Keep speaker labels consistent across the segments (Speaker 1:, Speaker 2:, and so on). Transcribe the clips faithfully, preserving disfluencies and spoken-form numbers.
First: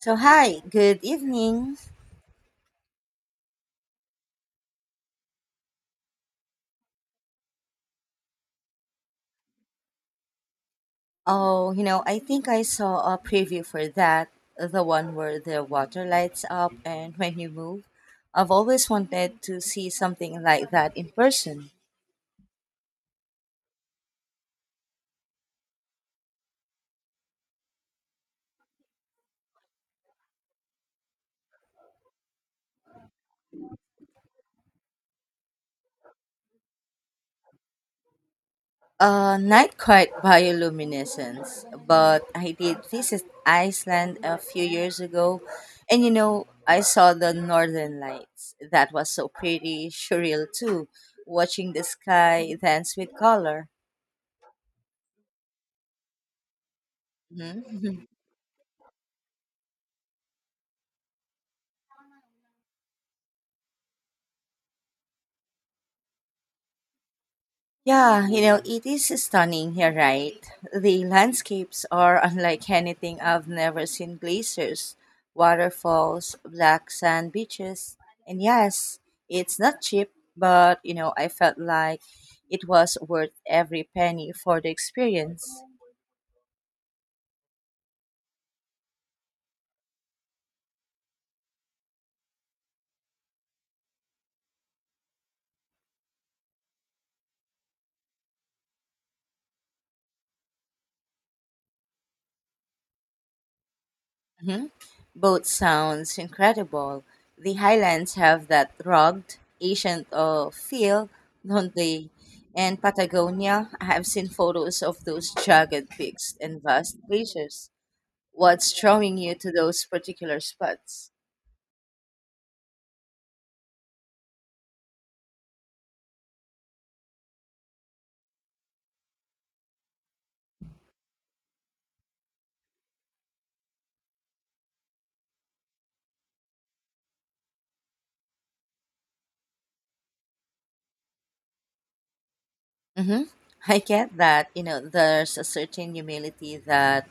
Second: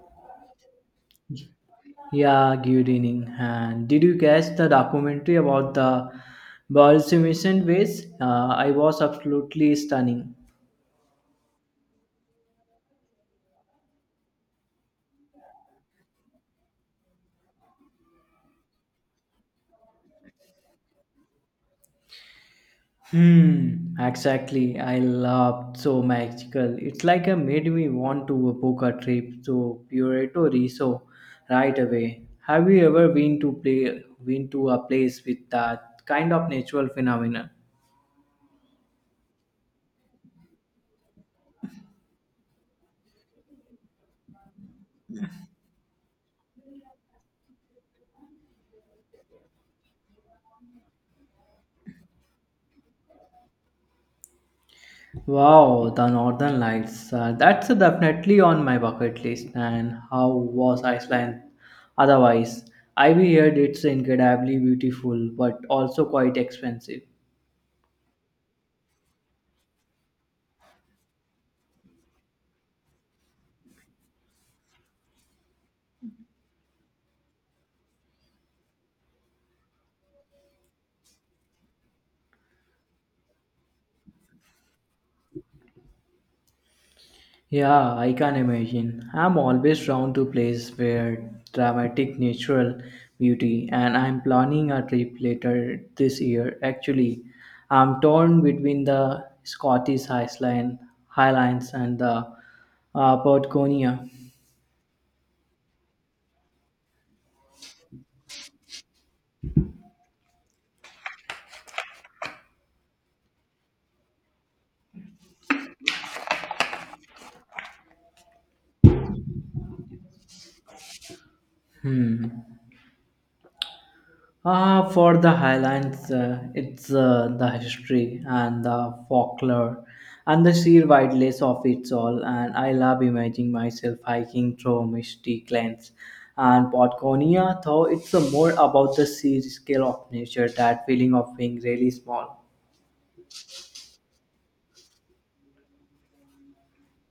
Speaker 1: So hi, good evening.
Speaker 2: Yeah, good evening. And did you catch the documentary about the Bolshevik ways? Uh, I was absolutely stunning.
Speaker 1: Oh, you know, I think I saw a preview for that, the one where the water lights up and when you move. I've always wanted to see something like that in person.
Speaker 2: Hmm, exactly. I loved so magical. It's like a made me want to book a trip to Puerto Rico right away. Have you ever been to play been to a place with that kind of natural phenomenon?
Speaker 1: Uh, not quite bioluminescence, but I did visit Iceland a few years ago, and you know, I saw the northern lights. That was so pretty surreal too, watching the sky dance with color.
Speaker 2: Wow, the Northern Lights. Uh, that's
Speaker 1: Mhm.
Speaker 2: definitely on my bucket list. And how was Iceland otherwise? I've heard it's incredibly beautiful, but also quite expensive.
Speaker 1: Yeah, you know, it is stunning here, right? The landscapes are unlike anything I've never seen glaciers, waterfalls, black sand beaches. And yes, it's not cheap, but you know, I felt like it was worth every penny for the experience.
Speaker 2: Yeah, I can imagine. I'm always drawn to places where dramatic natural beauty, and I'm planning a trip later this year. Actually, I'm torn between the Scottish Highland, Highlands and the uh, Patagonia.
Speaker 1: Mhm. Both sounds incredible. The Highlands have that rugged, ancient uh, feel, don't they? And Patagonia, I have seen photos of those jagged peaks and vast glaciers. What's drawing you to those particular spots?
Speaker 2: Hmm. Uh, for the Highlands, uh, it's uh, the history and the folklore and the sheer wildness of it all. And I love imagining myself hiking through misty glens and Patagonia, though it's uh, more about the sheer scale of nature, that feeling of being really small.
Speaker 1: Hmm, I get that, you know, there's a certain humility that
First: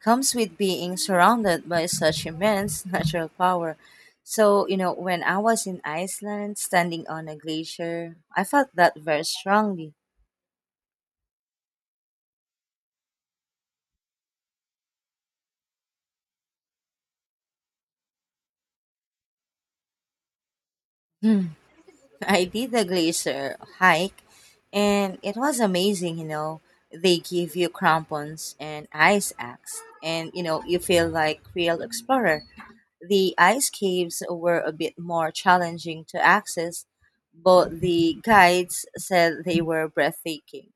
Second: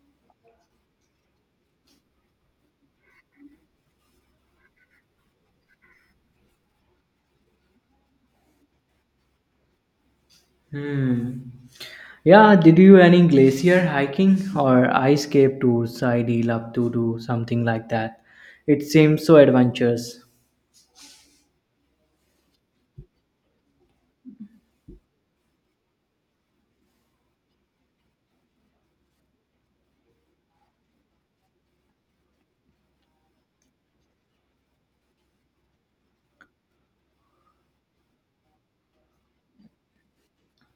Speaker 1: comes with being surrounded by such immense natural power. So, you know, when I was in Iceland standing on a glacier, I felt that very strongly.
Speaker 2: Hmm. Yeah, did you any glacier hiking or ice cave tours? I'd love to do something like that. It seems so adventurous.
Speaker 1: Hmm. I did a glacier hike and it was amazing, you know. They give you crampons and ice axe, and you know, you feel like real explorer. The ice caves were a bit more challenging to access, but the guides said they were breathtaking.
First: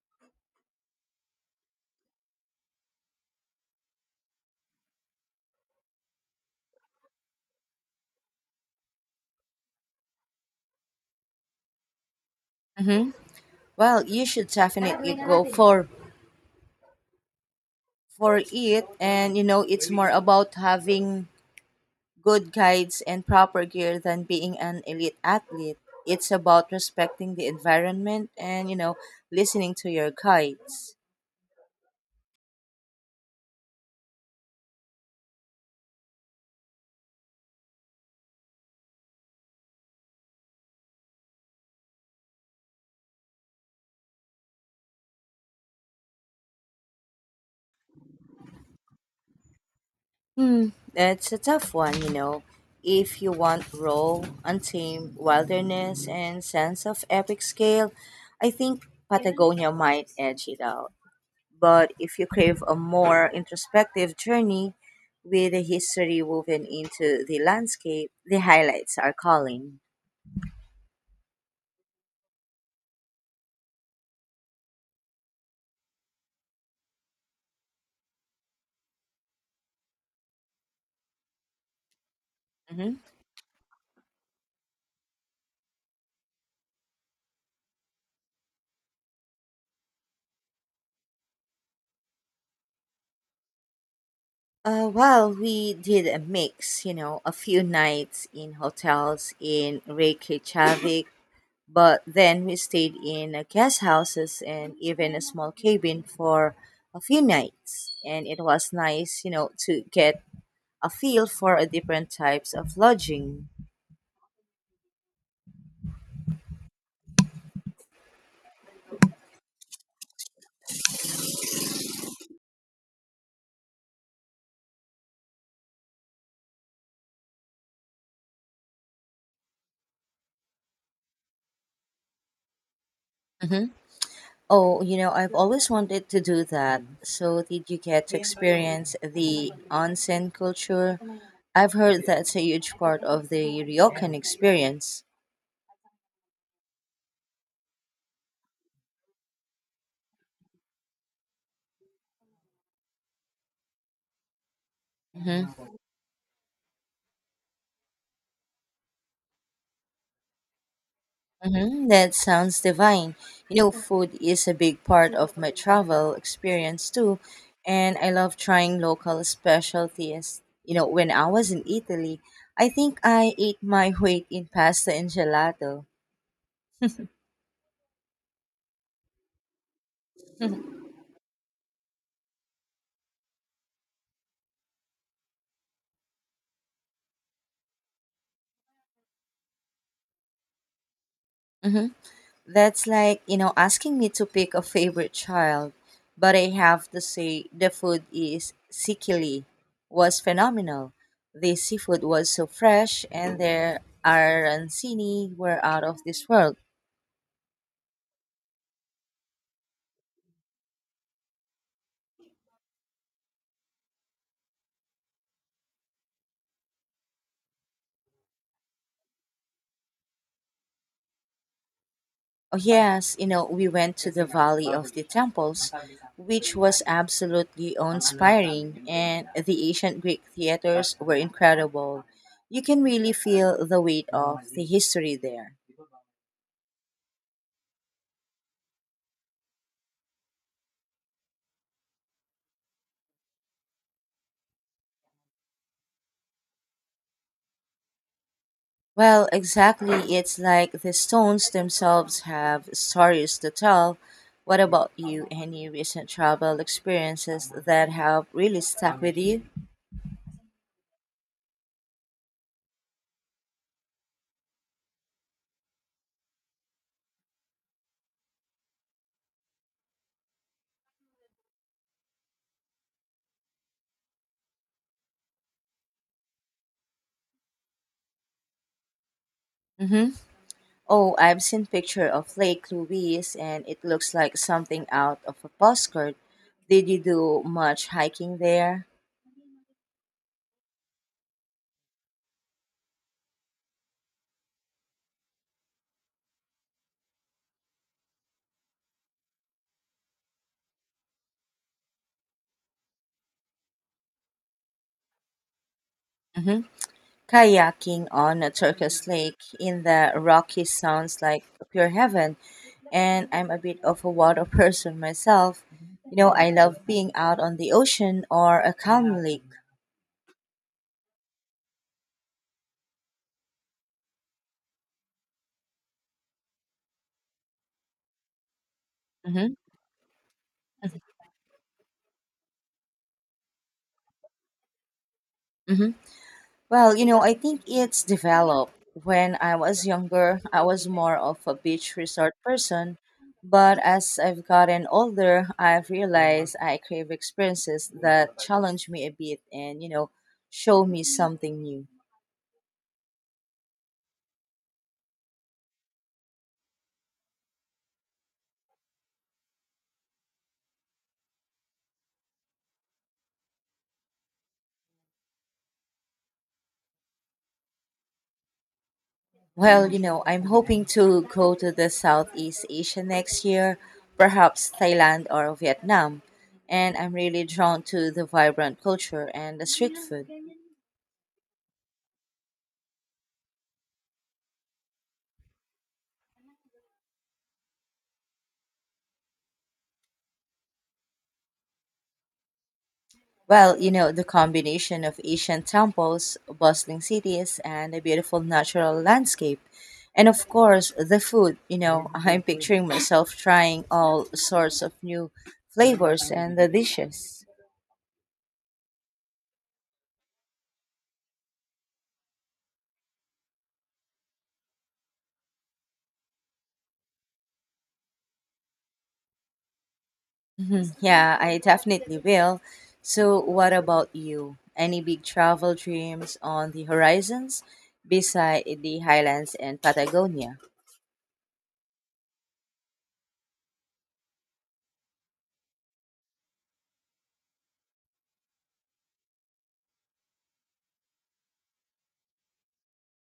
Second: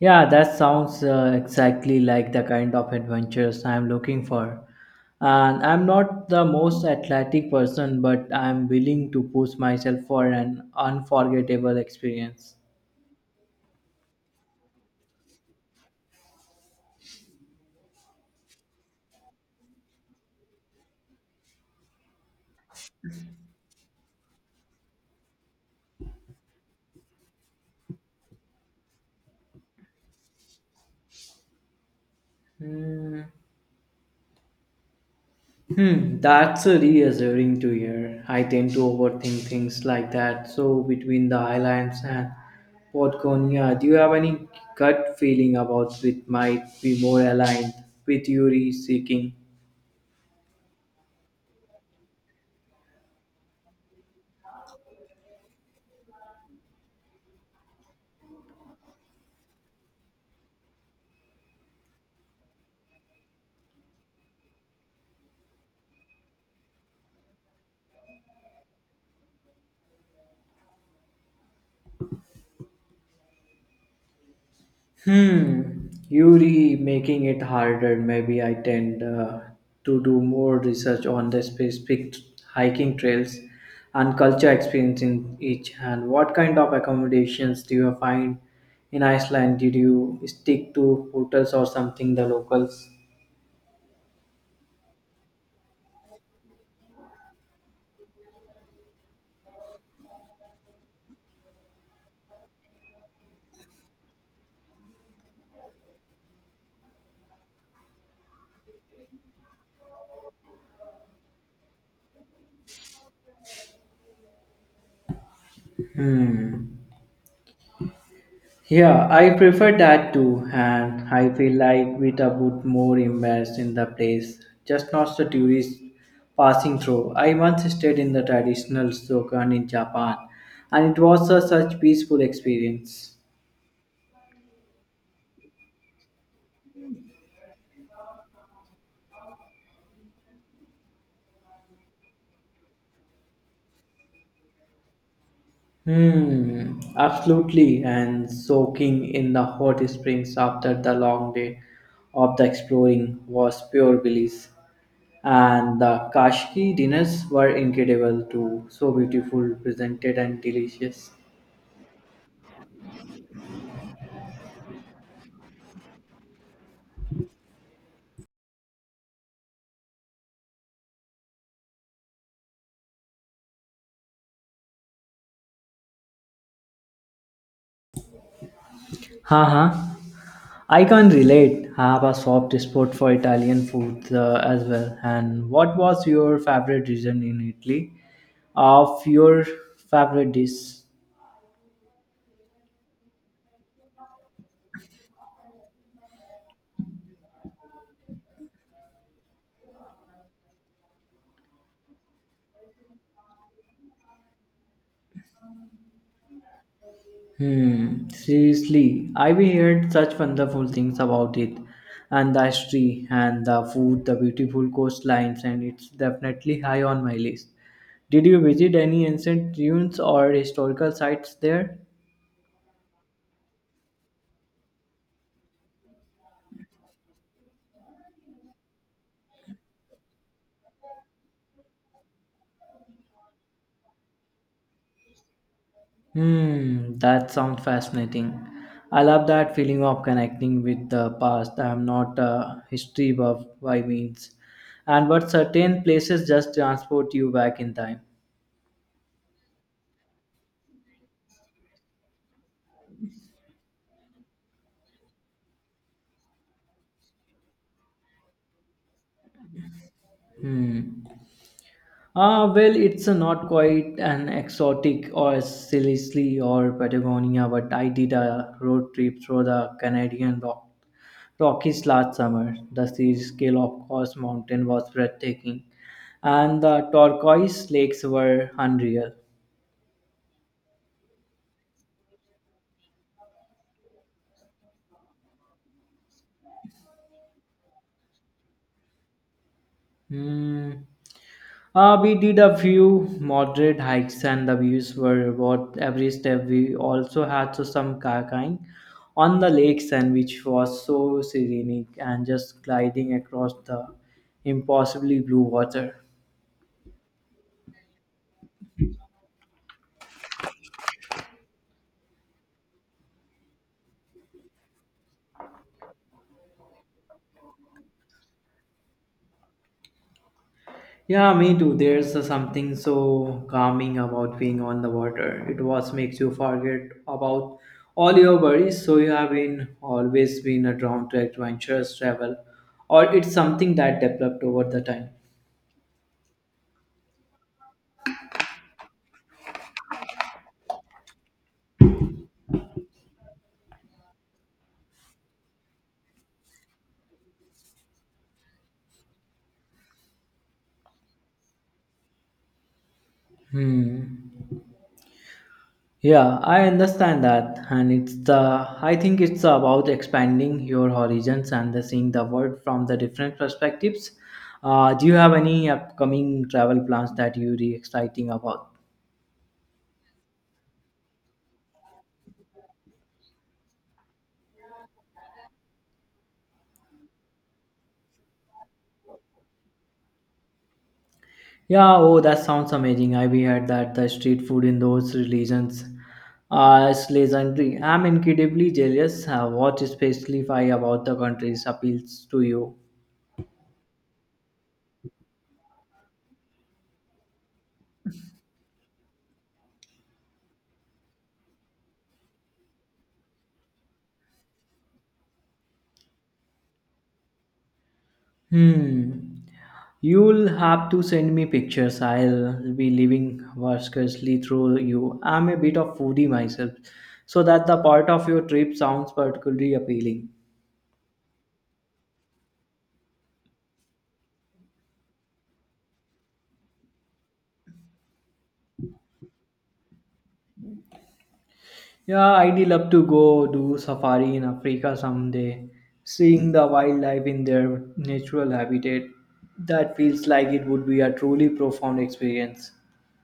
Speaker 2: Yeah, that sounds uh, exactly like the kind of adventures I'm looking for. And I'm not the most athletic person, but I'm willing to push myself for an unforgettable experience.
Speaker 1: Mhm. Well, you should definitely go for for it, and you know it's more about having good guides and proper gear than being an elite athlete. It's about respecting the environment and you know listening to your guides.
Speaker 2: Hmm, Hmm, that's a reassuring to hear. I tend to overthink things like that. So, between the islands and Podgonia, do you have any gut feeling about which might be more aligned with Yuri seeking?
Speaker 1: Hmm, that's a tough one, you know. If you want raw, untamed wilderness and sense of epic scale, I think Patagonia might edge it out. But if you crave a more introspective journey with a history woven into the landscape, the highlights are calling.
Speaker 2: Hmm, Yuri making it harder. Maybe I tend uh, to do more research on the specific hiking
Speaker 1: Mhm.
Speaker 2: trails and culture experience in each. And what kind of accommodations do you find in Iceland? Did you stick to hotels or something the locals?
Speaker 1: Uh, well, we did a mix, you know, a few nights in hotels in Reykjavik, but then we stayed in uh, guest houses and even a small cabin for a few nights. And it was nice, you know, to get a feel for uh, different types of lodging.
Speaker 2: Yeah, I prefer that too, and I feel like we are bit more immersed in the place, just not the tourists passing through. I once stayed in the traditional Sokan in Japan, and it was a such peaceful experience.
Speaker 1: Mhm. Oh, you know, I've always wanted to do that. So, did you get to experience the onsen culture? I've heard that's a huge part of the ryokan experience.
Speaker 2: Hmm, absolutely, and soaking in the hot springs after the long day of the exploring was pure bliss.
Speaker 1: Hmm.
Speaker 2: And the Kashki dinners were incredible too, so beautiful, presented, and delicious.
Speaker 1: Hmm, that sounds divine. You know, food is a big part of my travel experience too, and I love trying local specialties. You know, when I was in Italy, I think I ate my weight in pasta and gelato.
Speaker 2: Haha, I can relate. I have a soft spot for Italian food uh, as well. And what was your favorite region in Italy? Of your favorite dish?
Speaker 1: Mm-hmm. That's like, you know, asking me to pick a favorite child. But I have to say, the food is Sikili was phenomenal. The seafood was so fresh, and their arancini were out of this world.
Speaker 2: Hmm, seriously, I've heard such wonderful things about it and the history and the food, the beautiful coastlines, and it's definitely high on my list. Did you visit any ancient ruins or historical sites there?
Speaker 1: Oh, yes, you know, we went to the Valley of the Temples, which was absolutely inspiring, and the ancient Greek theaters were incredible. You can really feel the weight of the history there.
Speaker 2: Hmm, that sounds fascinating. I love that feeling of connecting with the past. I am not a history buff by means, and but certain places just transport you back in time.
Speaker 1: Well, exactly. It's like the stones themselves have stories to tell. What about you? Any recent travel experiences that have really stuck with you?
Speaker 2: Hmm. Ah, well, it's not quite an exotic or Sicily or Patagonia, but I did a road trip through the Canadian rock, Rockies last summer. The sea scale of Cross Mountain was breathtaking, and the turquoise lakes were unreal.
Speaker 1: Mm-hmm. Oh, I've seen picture of Lake Louise, and it looks like something out of a postcard. Did you do much hiking there?
Speaker 2: Hmm. Uh, we did a few moderate hikes and the views were worth every step. We also had to some kayaking on the lakes and which was so serenic and just gliding across the impossibly blue water.
Speaker 1: Mm-hmm. Kayaking on a Turkish lake in the Rockies sounds like pure heaven, and I'm a bit of a water person myself. You know, I love being out on the ocean or a calm lake.
Speaker 2: Yeah, me too. There's uh, something so calming about being on the water. It was makes you forget about all your worries. So you have
Speaker 1: Hmm.
Speaker 2: been always been a drawn to adventurous travel, or it's something that developed over the time.
Speaker 1: Hmm, well, you know, I think it's developed. When I was younger, I was more of a beach resort person, but as I've gotten older, I've realized I crave experiences that challenge me a bit and, you know, show me something new.
Speaker 2: Hmm. Yeah, I understand that, and it's the I think it's about expanding your horizons and the seeing the world from the different perspectives. Uh, do you have any upcoming travel plans that you're really exciting about?
Speaker 1: Well, you know, I'm hoping to go to the Southeast Asia next year, perhaps Thailand or Vietnam. And I'm really drawn to the vibrant culture and the street food.
Speaker 2: Yeah, oh, that sounds amazing. I we heard that the street food in those regions uh, is legendary. I'm incredibly jealous. Uh, what especially why about the countries appeals to you?
Speaker 1: Well, you know, the combination of ancient temples, bustling cities, and a beautiful natural landscape. And of course, the food. You know, I'm picturing myself trying all sorts of new flavors and the dishes.
Speaker 2: Hmm. You'll have to send me pictures. I'll be living vicariously through you. I'm a bit of foodie myself, so that the part of your trip sounds particularly appealing.
Speaker 1: Mhm. Yeah, I definitely will. So, what about you? Any big travel dreams on the horizons beside the highlands and Patagonia?
Speaker 2: Yeah, I'd love to go do safari in Africa someday. Seeing the wildlife in their natural habitat, that feels like it would be a truly profound experience.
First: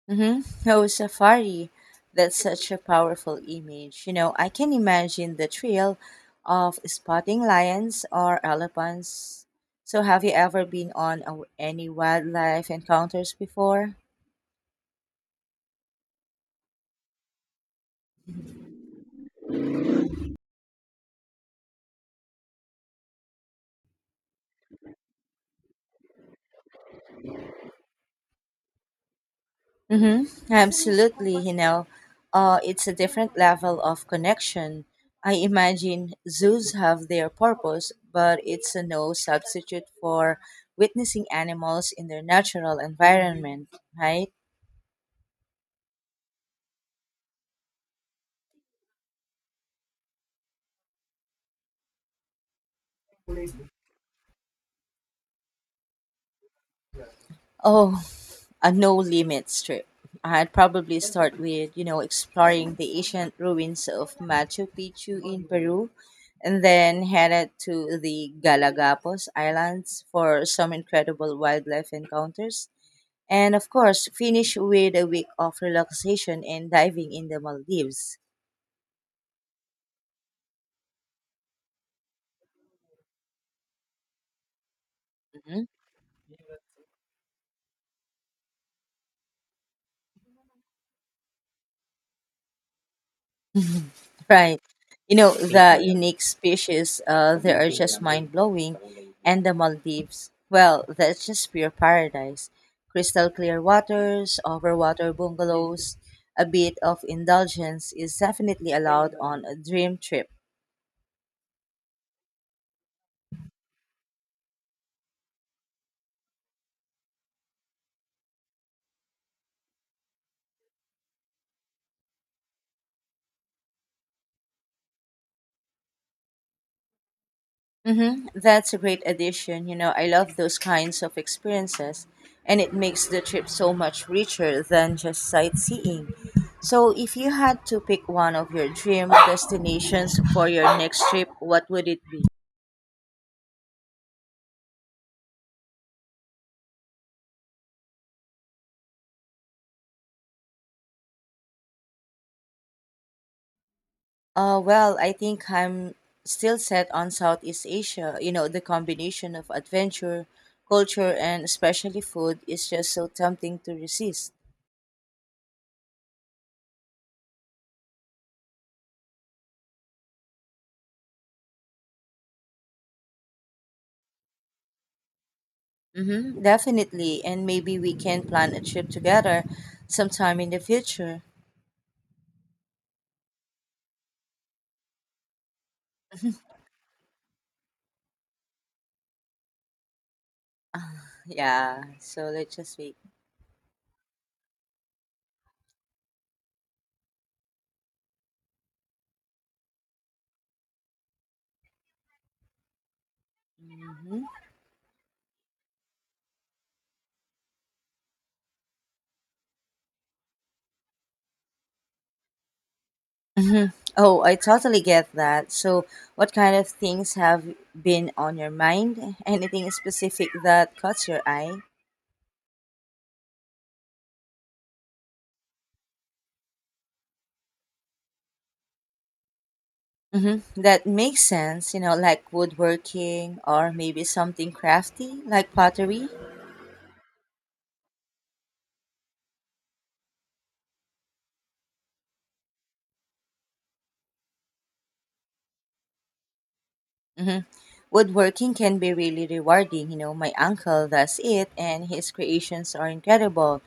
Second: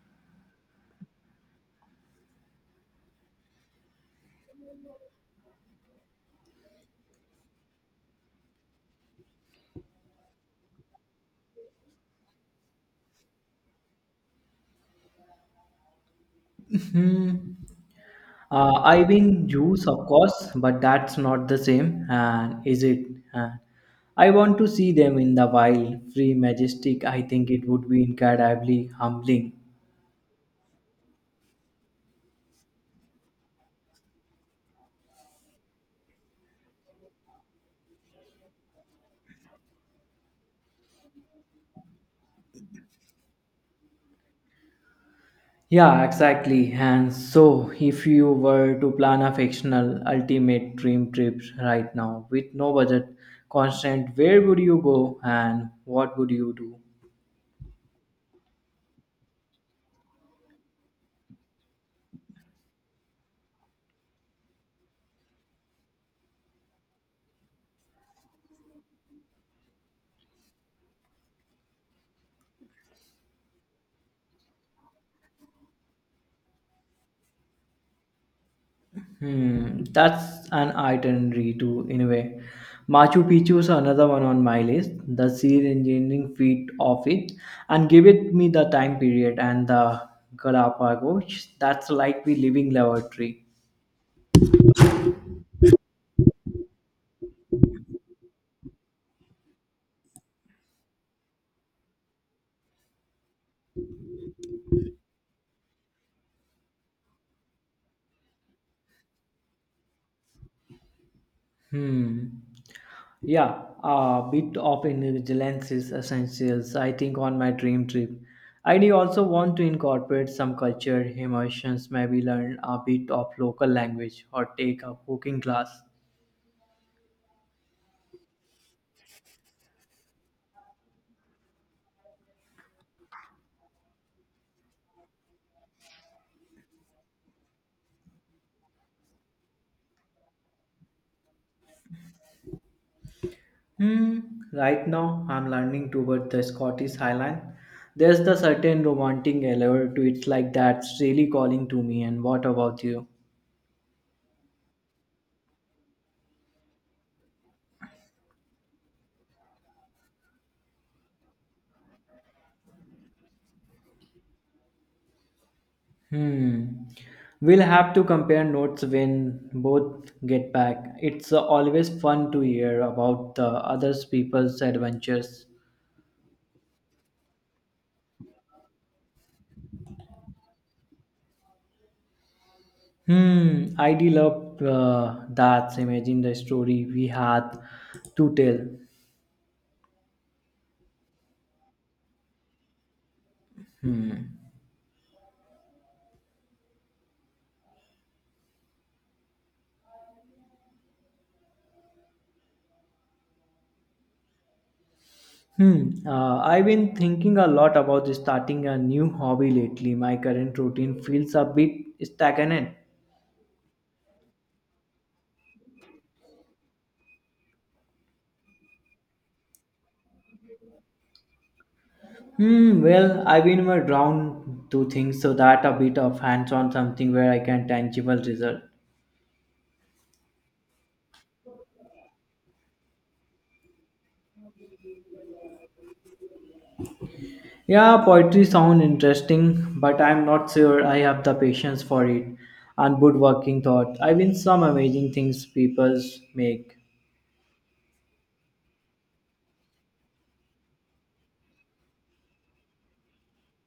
Speaker 1: Mm-hmm. Oh, safari. That's such a powerful image. You know, I can imagine the thrill of spotting lions or elephants. So, have you ever been on a, any wildlife encounters before?
Speaker 2: Hmm. Uh, I win juice, of course, but that's not the same, and is it? Uh, I want to see them in the wild, free, majestic. I think it would be incredibly humbling.
Speaker 1: Mm-hmm. Absolutely, you know, uh, it's a different level of connection. I imagine zoos have their purpose, but it's a no substitute for witnessing animals in their natural environment, right?
Speaker 2: Yeah, exactly. And so, if you were to plan a fictional ultimate dream trip right now with no budget constraint, where would you go and what would you do?
Speaker 1: Oh, a no limits trip. I'd probably start with, you know, exploring the ancient ruins of Machu Picchu in Peru and then headed to the Galapagos Islands for some incredible wildlife encounters. And of course, finish with a week of relaxation and diving in the Maldives.
Speaker 2: Hmm, that's an itinerary too, in a way. Machu Picchu is another one on my list. The
Speaker 1: Hmm.
Speaker 2: sheer engineering feat of it, and give it me the time period and the Galapagos. That's like we living laboratory.
Speaker 1: Right. You know, the unique species, uh, they are just mind blowing. And the Maldives, well, that's just pure paradise. Crystal clear waters, overwater bungalows, a bit of indulgence is definitely allowed on a dream trip.
Speaker 2: Hmm. Yeah, a bit of indulgence is essential. I think on my dream trip, I do also want to incorporate some culture immersions. Maybe learn a bit of local language or take a cooking class.
Speaker 1: Mm-hmm. That's a great addition. You know, I love those kinds of experiences, and it makes the trip so much richer than just sightseeing. So, if you had to pick one of your dream destinations for your next trip, what would it be?
Speaker 2: Hmm, right now, I'm learning toward the Scottish Highland. There's the certain romantic allure to it, like that's really calling to me. And what about you?
Speaker 1: Uh, well, I think I'm still set on Southeast Asia. You know, the combination of adventure, culture, and especially food is just so tempting to resist.
Speaker 2: Hmm. We'll have to compare notes when both get back. It's always fun to hear about the other people's adventures.
Speaker 1: Mm-hmm, definitely. And maybe we can plan a trip together sometime in the future.
Speaker 2: Hmm. I do love uh, that. Imagine the story we had to tell.
Speaker 1: Yeah, so let's just wait.
Speaker 2: Hmm.
Speaker 1: Mm-hmm.
Speaker 2: Hmm. Uh, I've been thinking a lot about starting a new hobby lately. My current routine feels a bit stagnant.
Speaker 1: Hmm. Oh, I totally get that. So, what kind of things have been on your mind? Anything specific that caught your eye?
Speaker 2: Hmm. Well, I've been more drawn to things so that a bit of hands-on something where I can tangible result.
Speaker 1: Mm-hmm. That makes sense, you know, like woodworking or maybe something crafty, like pottery.
Speaker 2: Yeah, poetry sound interesting, but I'm not sure I have the patience for it. And woodworking thought. I've been some amazing things people make.
Speaker 1: Hmm, woodworking can be really rewarding. You know, my uncle does it, and his creations are incredible.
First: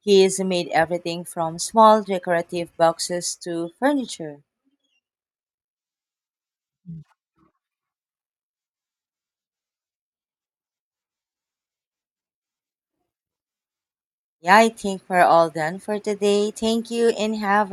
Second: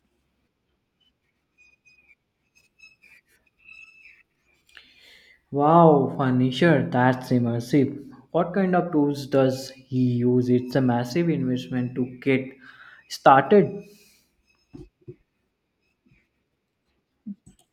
Speaker 1: He has made everything from small decorative boxes to furniture.
Speaker 2: Wow, furniture, that's immersive. What kind of tools does he use? It's a massive investment to get started.
Speaker 1: Yeah, I think we're all done for today. Thank you and have